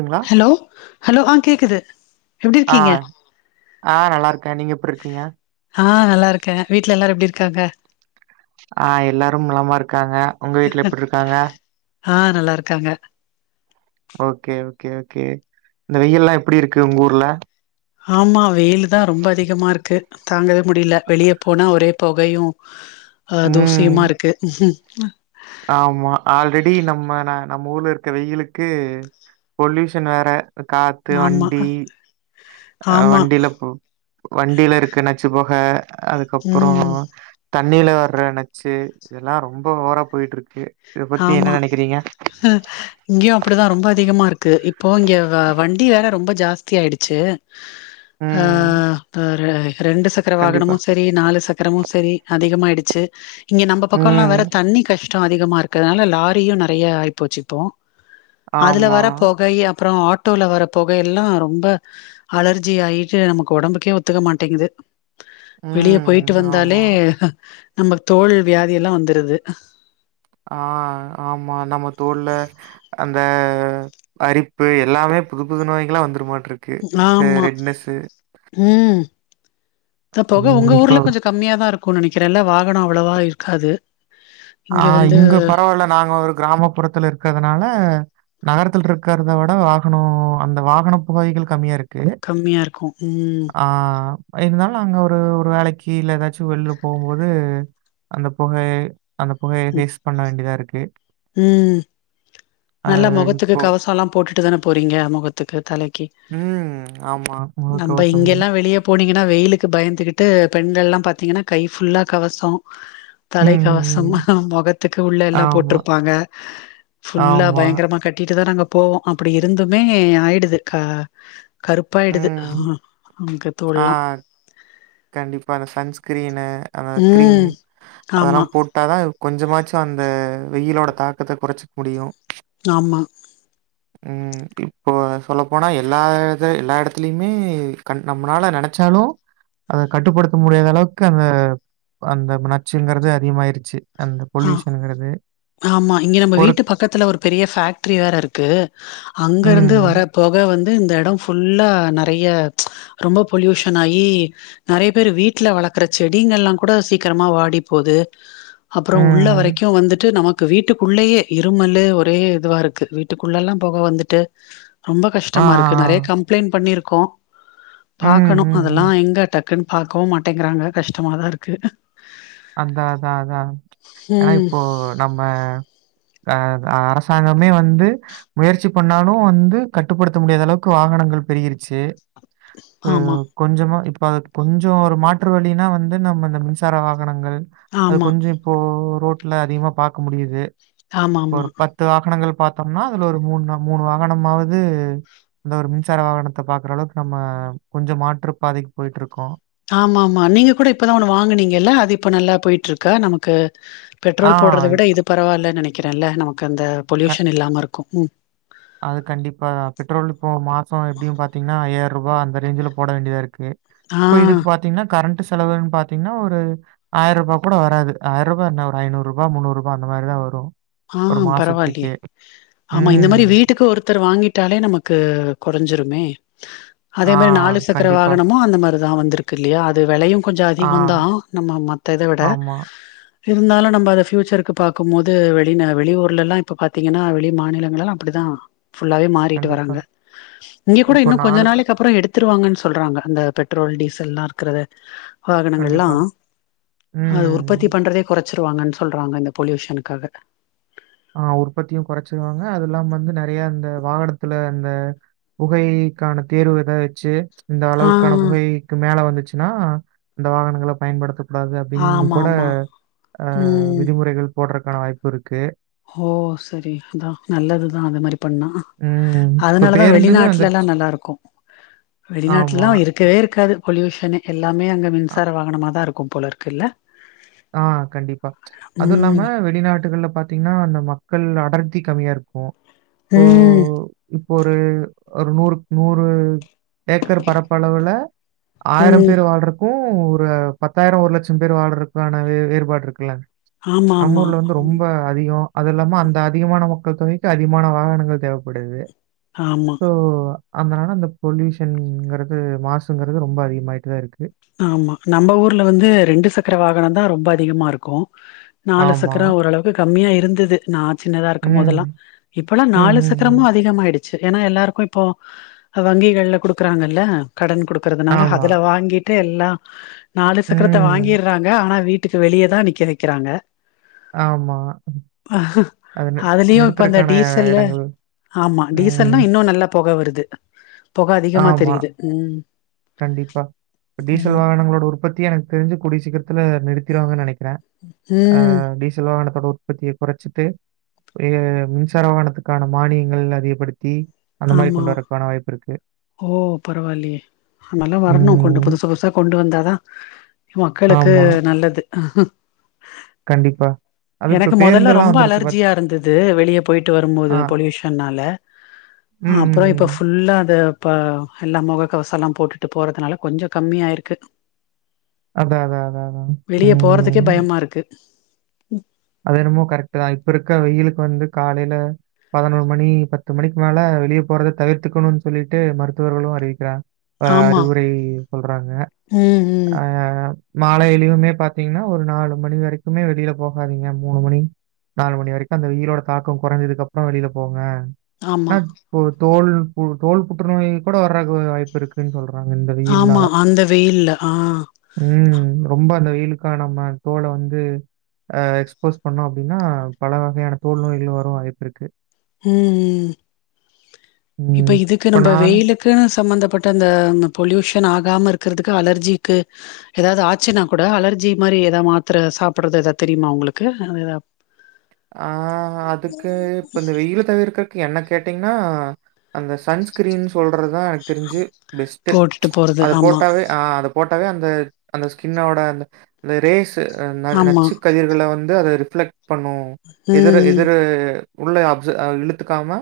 ங்களா hello hello ஆ கேக்குது எப்பிடி ஆ இருக்கீங்க. ஆ நல்லா இருக்கேன் நீங்க எப்டி இருக்கீங்க ஆ நல்லா இருக்கேன் வீட்ல எல்லாரும் எப்பிடி இருக்காங்க. ஆ எல்லாரும் நலமா இருக்காங்க உங்க வீட்ல எப்பிடி இருக்காங்க. ஆ நல்லா இருக்காங்க. ஓகே ஓகே ஓகே இந்த வெயில்லாம் எப்பிடி இருக்கு உங்க ஊர்ல. ஆமா வெயிலுதா ரொம்ப அதிகமா இருக்கு தாங்கவே முடியல வெளிய போனா ஒரே பொகையு. அ ம் தூசியுமா இருக்கு. ஆமா ஆல்ரெடி நம்ம ந நம்ம ஊர்ல இருக்ற வெயிலுளுக்கு பொலியூஷன் வேற காத்து ஆமா வண்டி அ ஆமா வண்டியில போ வண்டியில இருக்கு நாச்சு பொ கை அதுக்கப்பறோ ம் தண்ணில வர்ற நச்சு இதெல்லா ரொம்ப ஓவரா போயிட்டுருக்கு. ஆமா இங்கையு அப்படிதா ரொம்ப அதிகமா இருக்கு இப் போ இங்க வ வண்டி வேற ரொம்ப ஜாஸ்தி ஆயிடுச்சு ஆ ம் ஒரு ரெண்டு சக்கர கண்டிப்பா வாகனமு சேரி நாலு சக்கரமு சேரி அதிகமாயிடுச்சு. இங்கே நம்ம பக்கம்லா ம் வேற தண்ணி கஷ்ட அதிகமா இருக்கறனால லாரியு நறைய ஆயிப்போச்சு இப்போ. அதுல ஆமா வர பொகை அப்பறோ ஆட் டோல வர புகைய எல்லா ரொம்ப அலர்ஜி ஆயிட்டு நமக்கு ஒடம்புக்கே ஒத்துக்க மாட்டேங்குது. வெளிய போயிட்டு ம். வந்தாலே ஆமா. நம்ம தோல் வியாதி எல்லா வந்துருது ஆ ஆமா நம்ம தோல்ல அந் த அரிப்பு எல்லாமே புது புது நோய்கள்லா வந்துருமாட் ஆமா, ம் அந்த பொக ம். உங்க இப்போ ஊர்ல கொஞ்ச கம்மியாதா இருக்குனு நெனைக்கிறே இல்ல வாகனம் அவ்வளோவா இருக்காது. ஆ இங்க பரவாயில்ல நாங்க ஒரு கிராமப்புறத்துல இருக்கதனால நகரத்துல இருக்கிறத விட வாகனம் அந்த வாகன புகைகள் கம்மியா இருக் கு கம்மியா இருக்கு ம் ஆ இருந்தாலு அங்க ஒரு ஒரு வேலைக்கு இல்ல ஏதாச்சு வெளிலபோம்போது அந்த புகை அந்த புகையை தேஸ் பண்ண வேண்டியதா இருக்கு. ம் அ நல்லா முகத்துக்கு இப்போ கவசம் எல்லா போட்டுட்டுதான போறீங்க முகத்துக்கு தலைக் கி ம். ஆமா. நம்ப முகக்கவசம். இங்க எல்லா வெளியே போனீங் கன்னா வெயிலுக்கு பயந்துகிட்டு பெண்கள் எல்லா பாத்தீங்கன்னா கை ஃபுல்லா கவசம் ம், ம், ம். தலைக்கவசம் முகத்துக்கு உள்ள எல்லா ஆமா, போட்டுருப்பாங்க. ஃபுல்லா ஆமா. பயங்கரமா கட்டிட்டுதா நாங்க போவோ அப்டி இருந்துமே ஆயிடுது க கருப்பாயிடுது ம். அங்க ஆ தோல்லா கண்டிப்பா அந்த சன்ஸ்கிரீனு அந்த கிரீம் ம் அதெல்லா ஆமா போட்டாதா கொஞ்சமாச்சு அந்த வெயிலோட தாக்கத்த கொறச்சிக்க முடியு ஆமா ம், இப்போ சொல்லப்போனா எல்லா எல்லா எடத்துலயுமே கண் நம்மனால நெனச்சாலு அத கட்டுப்படுத்த முடியாதளவுக்கு அந்த அந்த நச்சுங்கறது அதிகமாயிருச்சு அந்த ஆ பொல்யூஷன்ங்கறது ஆமா இங்க நம்ம வீட்டு பக்கத்துல ஒரு பெரிய ஃபேக்ட்ரி வேற இருக்கு அங்க இருந்து வர ம், பொக வந் வந்து இந்த எடம் ஃபுல்லா நெறைய ரொம்ப பொல்யூஷன் ஆயி நெறைய பேர் வீட்ல வளக்குற செடிங்கல்லா கூட சீக்கிரமா வாடி போகுது அப்பறோ உள்ள ம். வரைக்கு வந்து ட்டு நமக்கு வீட்டுக்குள்ளேயே இருமல்லு ஒரே இதுவா இருக்கு வீட்டுக்குள்ளல்லா பொக வந்துட்டு ரொம்ப ஆ, கஷ்டமா ஆ, இருக்கு ஆ. நெறைய கம்ப்ளைண்ட் பண்ணிருக்கோ ம், பாக்கணு ம், ம். அதெல்லா எங்க டக் குன்னு பாக்கவு மாட்டேங்கறாங்க கஷ்டமாதா இருக்கு அந்த அதா அதா ஏன்னா ம். இப்போ நம்ம அ அரசாங்கமே வந்து முயற்சி பண்ணாலு வந்து கட்டுப்படுத்த முடியாதளவுக்கு வாக னங்கள் பெருகிருச்சு ஆமா, ம் கொஞ்சமா இப்ப அதுக்கு கொஞ்சொ ஒரு மாற்று வழினா வந்து நம்ம இந்த மின்சார வா கனங்கள் அது ஆமா, கொஞ்சொ இப்போ ரோட்ல அதிகமா பாக்க முடியுது ஆமாமா, ஒரு பத்து வாகனங்கள் பாத்தம்னா அதுல ஒரு மூணு நம் மூணு வாகனமாவது அந்த ஒரு மின்சார வாகனத்த பாக்கற அளவுக்கு நம்ம கொஞ்சொ மாற்று பாதைக்கு போய்ட்டு இருக்கோ ஆமா ஆமா நீங்க கூட இப்பதா ஒன்னு வாங்குனீங்கல்ல அது இப்ப நல்லா போய்ட்டு இருக்கா நமக்கு ஆ பெட்ரோல் போடறத விட இது பரவாலனு நெனைக்கிறே இல்ல நமக்கு அந்த க பொல்யூஷன் இல்லாம இருக்கு ம் அது கண்டிப்பா பெட்ரோல் இப்போ மாசோ எப்டியு பாத்தீங்கனா ஐயா யிருபா அந்த ரேஞ்சுல போட வேண்டியதா இருக்கு ஆ, இப்ப இதுக்கு பாத்தீங்கன்னா கரண்ட் செலவுனு பாத்தீங்னா ஒரு ஆயரூபா கூட வராது ஆயரூபா என்ன ஒரு ஐநூரூபா முன்னூரூபா அந்த மாரிதா வரு ஆ பரவால்லயே ஆமா இந்த ம். மாரி வீ வீட்டுக்கு ஒருத்தர் வாங்கிட்டாலே நமக்கு கொறஞ்சிருமே அதே ஆ மாரி நாலு சக்கர கண்டிப்பா. வாகனமும் அந்த மாரிதா வந்திருக்கு இல்லையா அது வெலயு கொஞ்சொ ஆ அதிகோந்தா நம்ம மத்த இத விட ஆமா. இருந்தாலு நம்ம அத ஃப்யூச்சருக்கு பாக்கும்போது வெ பின்ன வெளியூர்ல எல்லா இப்ப பாத்தீங்கன்னா வெளி மாநிலங்கள் எல்லா அப்டிதா ஃபுல்லாவே மாறிட்டு கண்டிப்பா. வராங்க இங்க கூட இப்போ இன்னு கொஞ்ச ச நாளைக்கு அப்றோ எடுத்துருவாங்கன் சொல்றாங்க அந்த பெட்ரோல் டீசல் எல்லா இருக்கிறது வாகனங்க எல்லா கண்டிப்பா. அது உற்பத்தி ம். பண்றதே கொற ச்சிருவாங்கன்னு சொல்றாங்க இந்த பொல்யூஷனுக்காக ஆ உற்பத்தியு கொறச்சிருவாங்க அதில்லாம வந்து நெறயா அந்த வாகனத்துல அந்த புகைக்கான தேர்வு எதா வெச்சு இந்த ஆ அளவுக்கான புகைக்கு மேல வந்து சுனா இந்த வாகனங்கள பயன்படுத்த கூடாது அப்டின்னு ஆமா கூட ஆமா அ ம் விதிமுறைகள் போடறக்கான வாய்ப்பு இருக்கு ஓ செரி அதா நல்லதுதா அந்த மாரி பண்ணா ம். இப்ப அதனாலதா பேருந்துமே வெளிநாட்டுல எல்லா வந்துருச்சு. நல்லா இருக்கு வெளிநாட்ல ஆமா. எல்லா இருக்கவே இருக்காது பொல்யூஷனே எல்லாமே அங்க அ மின்சார வங்கனமாகதா இருக்கும் போலருக்கு இல்ல ஆ கண்டிப்பா அதுவு ம் இல்லாம வெளிநாட்டுகள்ல பா த்தீங்கன்னா அந்த மக்கள் அடர்த்தி கம்மியா இருக்கு ம் ஒரு நூறு நூறு ஏக்கர் பரப்பளவுல ஆயிரம் ம் பேர் வாழ்றக்கு ஒரு பத்தாயிரோ ஒரு லட்சம் பேர் வாழ்றக்கான வே வேறுபாடு இருக்கல்ல ஆமா நம் ஆமா ஊர்ல வந்து ம் ரொம்ப அதிகோ அது இல்லாம அந்த அதிகமான மக்கள் தொகைக்கு அதிகமான வாகனங்கள் தேவப்படுது ஆமா அந்தனால அந்த பொல்யூஷன்ங்கிறது மாசுங்கிறது ரொம்ப அதிகமாயிட்டுதா இருக்கு ஆமா நம்ம ஊர்ல வந்து ரெண்டு சக்கர வாகனந்தா ரொம்ப அதிகமா இருக்கு நாலு ஆமா. சக்கரோ ஓரளவுக்கு கம்மியா இருந்தது நா சின்னதா ம். இருக்கும்போதெல்லா இப்பல்லா ம், நாலு ம், ம். சக்கரமு அதிகமாயிடு ச்சு ஏனா எல்லாருக்கு இப்போ வங்கிகள்ல குடுக்கறாங்கல்ல கடன் குடு க்கறதுனால ஆமா. அதுல வாங்கிட்டு எல்லா நாலு சக்கரத்த ம். வாங்கிர்றாங்க ஆனா வீ ட்டுக்கு வெளியதா நிக்க வெக்கிறாங்க ஆமா. அ அது நி அதுலயு இப்ப அந்த நிறுத்துறக்கான டீசலு இடங்கள். ஆமா டீசல்னா ம். இன்னு நல்ல பொக வருது பொக அதிகமா ஆமா. தெரிது ம் கண்டிப்பா டீசல் ஆமா வாகனங்களோட உற்பத்தியே எனக்கு தெரிஞ்சு கூடிய சீக்கிரத்துல நிறு த்திருவாங்கனு நெனைக்கிறே ஆ ம் டீசல் வாகனத்தோட உற்பத்திய கொறச்சிட்டு மின்சார வாகத்துக்கான மானியங்கள் அதிகப்படுத்தி அந்த மாரி ஆமா கொண்டு வரக்கான வாய்ப்பு இருக்கு. ஓ பரவாயில்லயே நல்லா வரணு கொண்டு ம். புதுசு புதுசா கொண்டு வந்தாதா மக்களுக்கு ஆமா. நல்லது அ ஹு கண்டிப்பா அது இப்ப எனக்கு மொதல்ல பேருந்தெல்லாம் ரொம்ப வந்துருச்சு பாத் அலர்ஜியா இருந்தது வெளியே போயிட்டு வரும்போது ஆ. பொல்யூஷன்நால ம், அப்புற ம், ம். இப்ப ஃபுல்லா அது இப்ப எல்லா முக கவச எல்லா போட்டுட்டு போறதுனால கொஞ்ச கம்மியாயிருக்கு அதான், அதான், அதான், அதான். வெளிய போறதுக்கே ம். பயமாருக்கு அது என்னமோ கரெக்ட் தா இப்ப இருக்க வெயிலுக்கு வந்து காலைல பதினொரு மணி பத்து மணிக்கு மேல வெளிய போறத தவிர்த்துக்கணும்னு சொல்லிட்டு மருத்துவர்களு அறிவிக்கிறா அ ஆமா அறிவுரை சொல்றாங்க ம் ம் அ மாலையிழுமே பாத்தீங்ன்னா ஒரு நாலு மணி வரைக்குமே வெளியில போக போகாதீங்க மூணு மணி நாலு மணி வரைக்கு அந்த வெயிலோட தாக்கோ கொறைஞ்சதுக்கு அப்புற வெளியில போங்க ஆனா ஆமா ஒரு தோல் ஒரு தோல் புற்றுநோய் கூட வறக்கு வாய்ப்புருக்குன் சொல்ற அ இந்த ஆமா வெயில்நால அந்த வெயில்ல ஆ ம் ரொம்ப அந்த வெயி வெயிலுக்கான நம்ம தோல வந்து அ எக்ஸ்போஸ் பண்ணோ அப்டின்னா பல வகையான தோல்நோய்கள் வரு வாய்ப்பிருக்கு ம் ம் ம். இப்ப இதுக்கு நம்ம நானு வெயிலுக்குன்னு சம்மந்தப்பட்ட அந்த பொல்யூஷன் ஆகாம இருக் க்கிறதுக்கு அலர்ஜிக்கு எதாவது ஆச்சுன்னா கூட அலர்ஜி மாரி எத மாத்திர சாப்பிட்றது ஏத தெரியுமா உங்களுக்கு அ எதா அ அதுக்கு இப்ப இந்த வெயில் தவிர துக்கு என்ன கேட்டீங்ன்னா அந்த சன்ஸ்கிரீன் சொல்றது தா எனக்கு தெரிஞ்சு பெஸ்ட்டு போட்டுட்டு போறது அது ஆமா போட்டாவே அத போட்டாவே அந்த அந்த ஸ்கின்னோட அந்த ரேஸ்ஸு ஆமா நச்சு கதிர்கள வந்து அது ரிஃப்ளெக்ட் பண்ணு எதிர் ம் எதிர் உள்ள அப்ஜ அ இழுத்துக்காம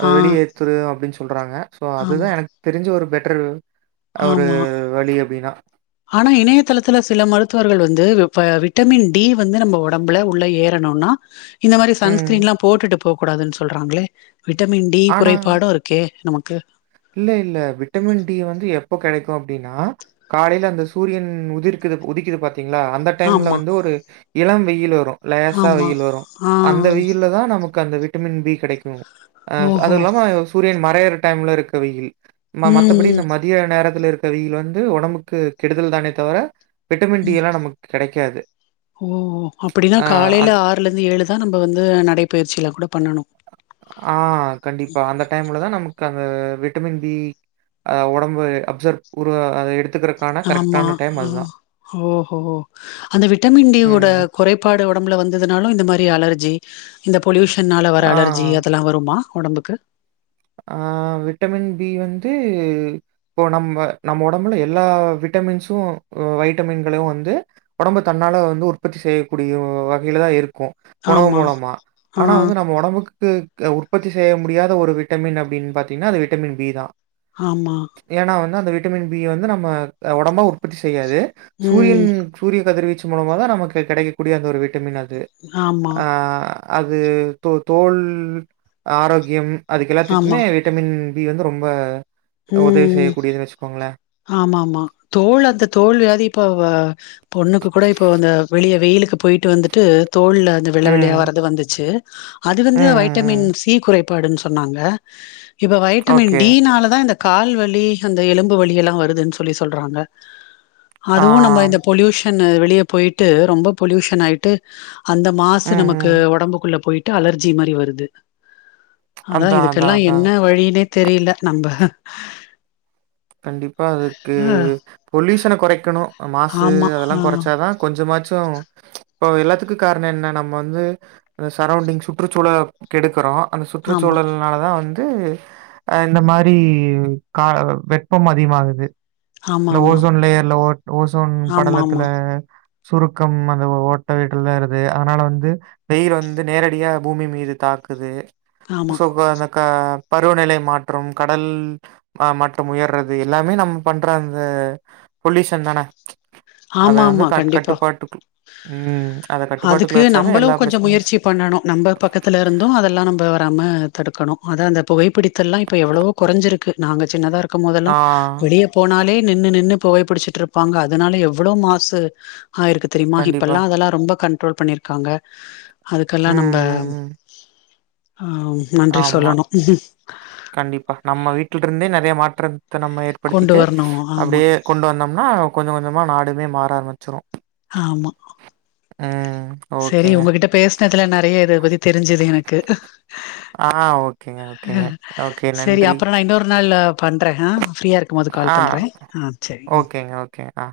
அத ஆ வெளியேத்துது அப்படின் சொ சொல்றாங்க சோ அதுதா ஆமா எனக்கு தெரிஞ்சு ஒரு பெட்டர் ஒரு ஆமா வழி அப்டினா ஆனா இணையதளத்துல சில மருத்துவர்கள் வந்து விட்டமின் டி வந்து நம்ம ஒடம்புல உள்ள ஏறணு னுனா இந்த மாரி ம். சன்ஸ்கிரீன்லா போட்டுட்டு போக கூடாதுன்ன சொல்றாங்ளே விட்டமின் டி ஆனா குறைபாடு இருக்கே நமக் இல்ல இல்ல விட்டமின் டி வந்து எப்போ கெடைக்கு அப்டினா காலைல அந்த சூரியன் உதிர்க் குது உதிக்கிது பாத்தீங்ளா அந்த டைம்ல ஆமா வந்து ஒரு இளம் வெயில் வரு லேசா ஆமா வெயில் வரு ஆ அந்த வெயில்ல தா நமக்கு அந்த விட்டமின் பி கெடைக்கு அ ஓஹோ அதுல்லாம சூரியன் மறையுற டைம்ல இருக்க வெயில் ம மத்தபடி ம் இந்த மதிய நேரத்துல இருக்க வெயில் வந்து ஒடம்புக்கு கெடுதல் தானே தவர விட்டமின் டி எல்லா நமக்கு கெடைக்காது ஓ ஓ அப்டின்னா அ காலைல அந் ஆறுலருந்து ஏழுதா நம்ப வந்து நடைபயிற்சில்லா கூட பண்ணணு அ கண்டிப்பா அந்த டைம்லதா நமக்கு அந்த ந்த விட்டமின் டி அ ஒடம்பு அப்ஜர் உருவ அத எடுத் ஆமா ஹ ஓஹோ அந்த விட்டமின் டி யோட ம். கொறைபாடோ ஒடம்புல வந்துதுனாலு இந்த மாரி அலர்ஜி இந்த பொல்யூஷன்னால வர ஆ, அலர்ஜி அதெல்லா வருமா ஒடம்புக்கு அ விட்டமின் டி வந்து இப்போ நம்ம நம்ம ஒடம்புல எல்லா விட் விட்டமின்சு ஒ வைட்டமின்களு வந்து ஒடம்பு தன்னால வந்து உற்பத்தி செய்யக்கூடிய வகைல தா இருக் க்கு உணவு ஆமா மூலமா ஆ ஆனா வந்து நம்ம ஒடம்புக்கு உற்பத்தி செய்ய முடியாத ஒரு விட் ட்டமின் அப்டின் பாத்தீங்ன்னா அது விட்டமின் பி தா ஆமா ஏன்னா வந்து அந்த விட்டமின் பி ய வந்து நம் ம்ம ஒடம்பா உற்பத்தி செய்யாது சூரியன் ம் சூரிய கதிர்வீச்சு மூலமா தா நமக்கு கெடைக்ககூடிய அந்த ஒரு விட்டமின் அது ஆமா அ அது தோ தோல் ஆரோக்கியம் அதுக்கு ஆமா எல்லாத்துக்குமே விட்டமின் பி வந்து ரொம்ப ம் உதவி ம் செய்யக்கூடியதுன்னு வச்சுக்கோங்களேன். ஆமா ஆமா தோல் அந்த தோல் வியாதி இப்ப வ பொண்ணுக்கு கூட இப்போ அந்த வெளிய வெயிலுக்கு போயிட்டு வந்துட்டு தோல்ல அது வெள்ள வெள்ளயா ம். வரது வந்துச்சு அது ம், வந்து ம், வைட்டமின் ம். சி குறைபாடுன் சொன்னாங்க இப்ப வைட்டமின் ஓகே. டி னால தா இந்த கால்வலி அந்த எலும்பு வலியெல்லா வருதுன் சொல்லி சொல்றாங்க ஆ. அதுவு நம்ம இந்த பொல்யூஷன்னு வெளிய போய்ட்டு ரொம்ப பொல்யூஷன் ஆய்ட்டு அந்த ம், மாசு ம். நமக்கு ஒடம்புக்குள்ள போய்ட்டு அலர்ஜி மாரி வருது அதா அதான், இதுக்கெல்லா அதான், என்ன அதான். வழினே தெரில நம்ப கண்டிப்பா அதுக்கு பொல்யூஷன கொறைக்கணு மாசு ஆமா அதெல்லா ஆ கொறச்சாதான் கொஞ்சமாச் டோ இப்போ எல்லாத்துக்கு கார்ணென்ன நம்ம வந்து அ சரௌண்டிங் சுற்றுச்சூழ கெடுக்குறோ அந்த ஆமா சுற்றுச்சூழல்னாலதா வந்து அ இந்த மாரி கா வெப் பம் அதிமாகுது ஆமா இந்த ஆமா ஓசோன் லேயர்ல ஓட் ஓசோன் ஆமா படலத்துல சுருக்கம் அந்த ஓட்ட விடுவருது அதுனால வந்து வெயில் வந்து நேரடியா பூமி மீது தாக் க்குது ஆமா ஆமா சோ ப அந்த கா பருவநிலை மாற்றம் கடல் ஆ மட்டம் உயர்ரது இது எல்லாமே நம்ம பண்ற அந்த பொல்யூஷன் தான அத ஆமா வந்து ஆமா கட் கண்டிப்பா கட்டுப்பாட்டுக்கு ம் அத அதுக்கு கட்டுப்பாட்டுக்குள்ள வச்சாவே நம்பளு எல்லா கொஞ்சோ பிரச்சனையும் சு- முயற்சி பண்ணணு நம்ப பக்கத்துல இருந்து அதெல்லா நம்ப தாம தடுக்கணு அதா அந்த புகைப்பிடித்தல்லா இப்ப எவுளவோ கொறஞ்சிருக்கு நாங்க சின்னதா இரு க்குமோதெல்லா ஆ வெளிய போனாலே நின்னு நின்னு புகைபிடிச்சுட்ருப்பாங்க அதனால எவ்வுளோ மாசு ஆய்ருக்கு தெரிமா கண்டிப்பா. இப்பல்லா அதெல்லா ரொம்ப கண்ட்ரோல் பண்ணிர்க்காங்க அதுக்கல்லா ம், நம்ப ம், ம். ஆ நன்றி ஆமா சொல்லணும். கண்டிப்பா நம்ம வீட்டுல் இருந்தே நெறைய மா ற்றுத்த நம்ம கொண்டு ஏற்படுத்திட்டு வரணும். ஆமா, அப்டியே கொண்டு வந்தோம்னா கொஞ்சொ கொஞ்சமா நாடுமே மாற ஆர்மிச்சுரு ஆமா சரி ஓகேங்க. உங்ககிட்ட பேஸ்னதுல நறைய இத பத்தி தெரிஞ்சுது எனக்கு ஆ ஓகேங்க, ஓகேங்க. ஓகே சரி நன்றி. அப்புறு நான் இன்னொரு நாள்ல பண்ற ஆ ஃப்ரீயா இருக்குமோது கால் ஆ பண்றே ஆ சரி ஓகேங்க, ஓகேங்க. ஆ.